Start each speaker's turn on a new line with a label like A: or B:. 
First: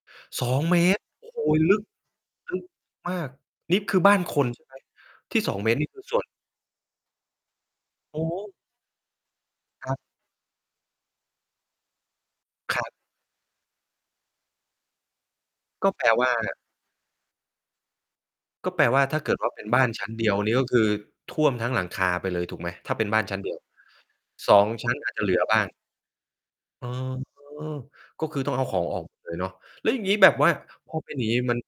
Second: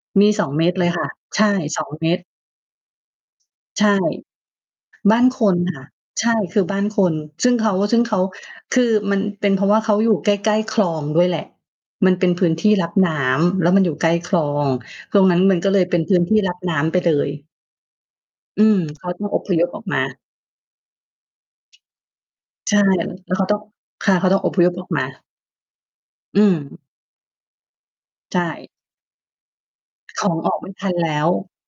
A: มี
B: ส
A: สอ
B: อ
A: ง
B: ง
A: เมต
B: เ
A: ร
B: ม
A: เลย
B: ต
A: ค
B: ร
A: ่ะ
B: โอ้โ
A: ใ
B: ฮ
A: ช่
B: ลึ
A: ส
B: ก
A: อง เมตร
B: ลึกมาก นี่
A: ใช่
B: คือบ้านคน ใช่ไหม
A: บ้าน
B: ที
A: ค
B: ่ ส
A: น
B: อง เมต
A: ค
B: ร
A: ่
B: น
A: ะ
B: ี่ คือส่ว
A: ใช
B: น
A: ่ คือบ้านคน ซึ่งเขา ซึ่งเข
B: โอ
A: า
B: ้โฮ
A: คือมันเป็นเพราะว่าเ
B: ค
A: ข
B: ร
A: า
B: ับ
A: อยู่ใกล้ ๆ คลองด้วยแหละ มันเป็นพื้นที่
B: คร
A: ร
B: ั
A: ั
B: บ
A: บน้ำ แล้วมันอยู่ใกล้คลอง ตรงนั้นมันก็เลย
B: ก็
A: เป็
B: แ
A: น
B: ปล
A: พื้น
B: ว่
A: ท
B: า
A: ี่รับน้ำไปเลย อื
B: ก็
A: ม
B: แปลว
A: เ
B: ่
A: ข
B: า
A: า
B: ถ้
A: ต
B: า
A: ้อ
B: เ
A: ง
B: กิ
A: อ
B: ดว
A: พ
B: ่าเป
A: ย
B: ็
A: พ
B: น
A: อ
B: บ้
A: อ
B: า
A: ก
B: น
A: มา
B: ชั้นเดียวนี้ ก็คือท่วมทั้งหลังคาไปเลยถูกไหม?
A: ใช่
B: ถ้าเป็นบ้าน
A: แล้
B: ช
A: ว
B: ั้
A: เข
B: น
A: า
B: เดี
A: ต้
B: ย
A: อ
B: ว
A: ง ค่ะ เขาต้องอ
B: ส
A: พ
B: อ
A: ย
B: ง
A: พออ
B: ช
A: ก
B: ั้น
A: ม
B: อาจ จ
A: า
B: ะเหลือบ้าง
A: อืม
B: อ๋อ ก็
A: ใ
B: ค
A: ช
B: ือต้องเอา
A: ่
B: ของออก หมด เลยเนาะ แล้วอย่างงี้
A: ข
B: แบ
A: อ
B: บ
A: ง
B: ว
A: อ
B: ่า
A: อกไม่ทั
B: พ
A: น
B: อ
A: แ
B: เ
A: ล
B: ป็น
A: ้
B: อย่า
A: ว
B: งนี้มัน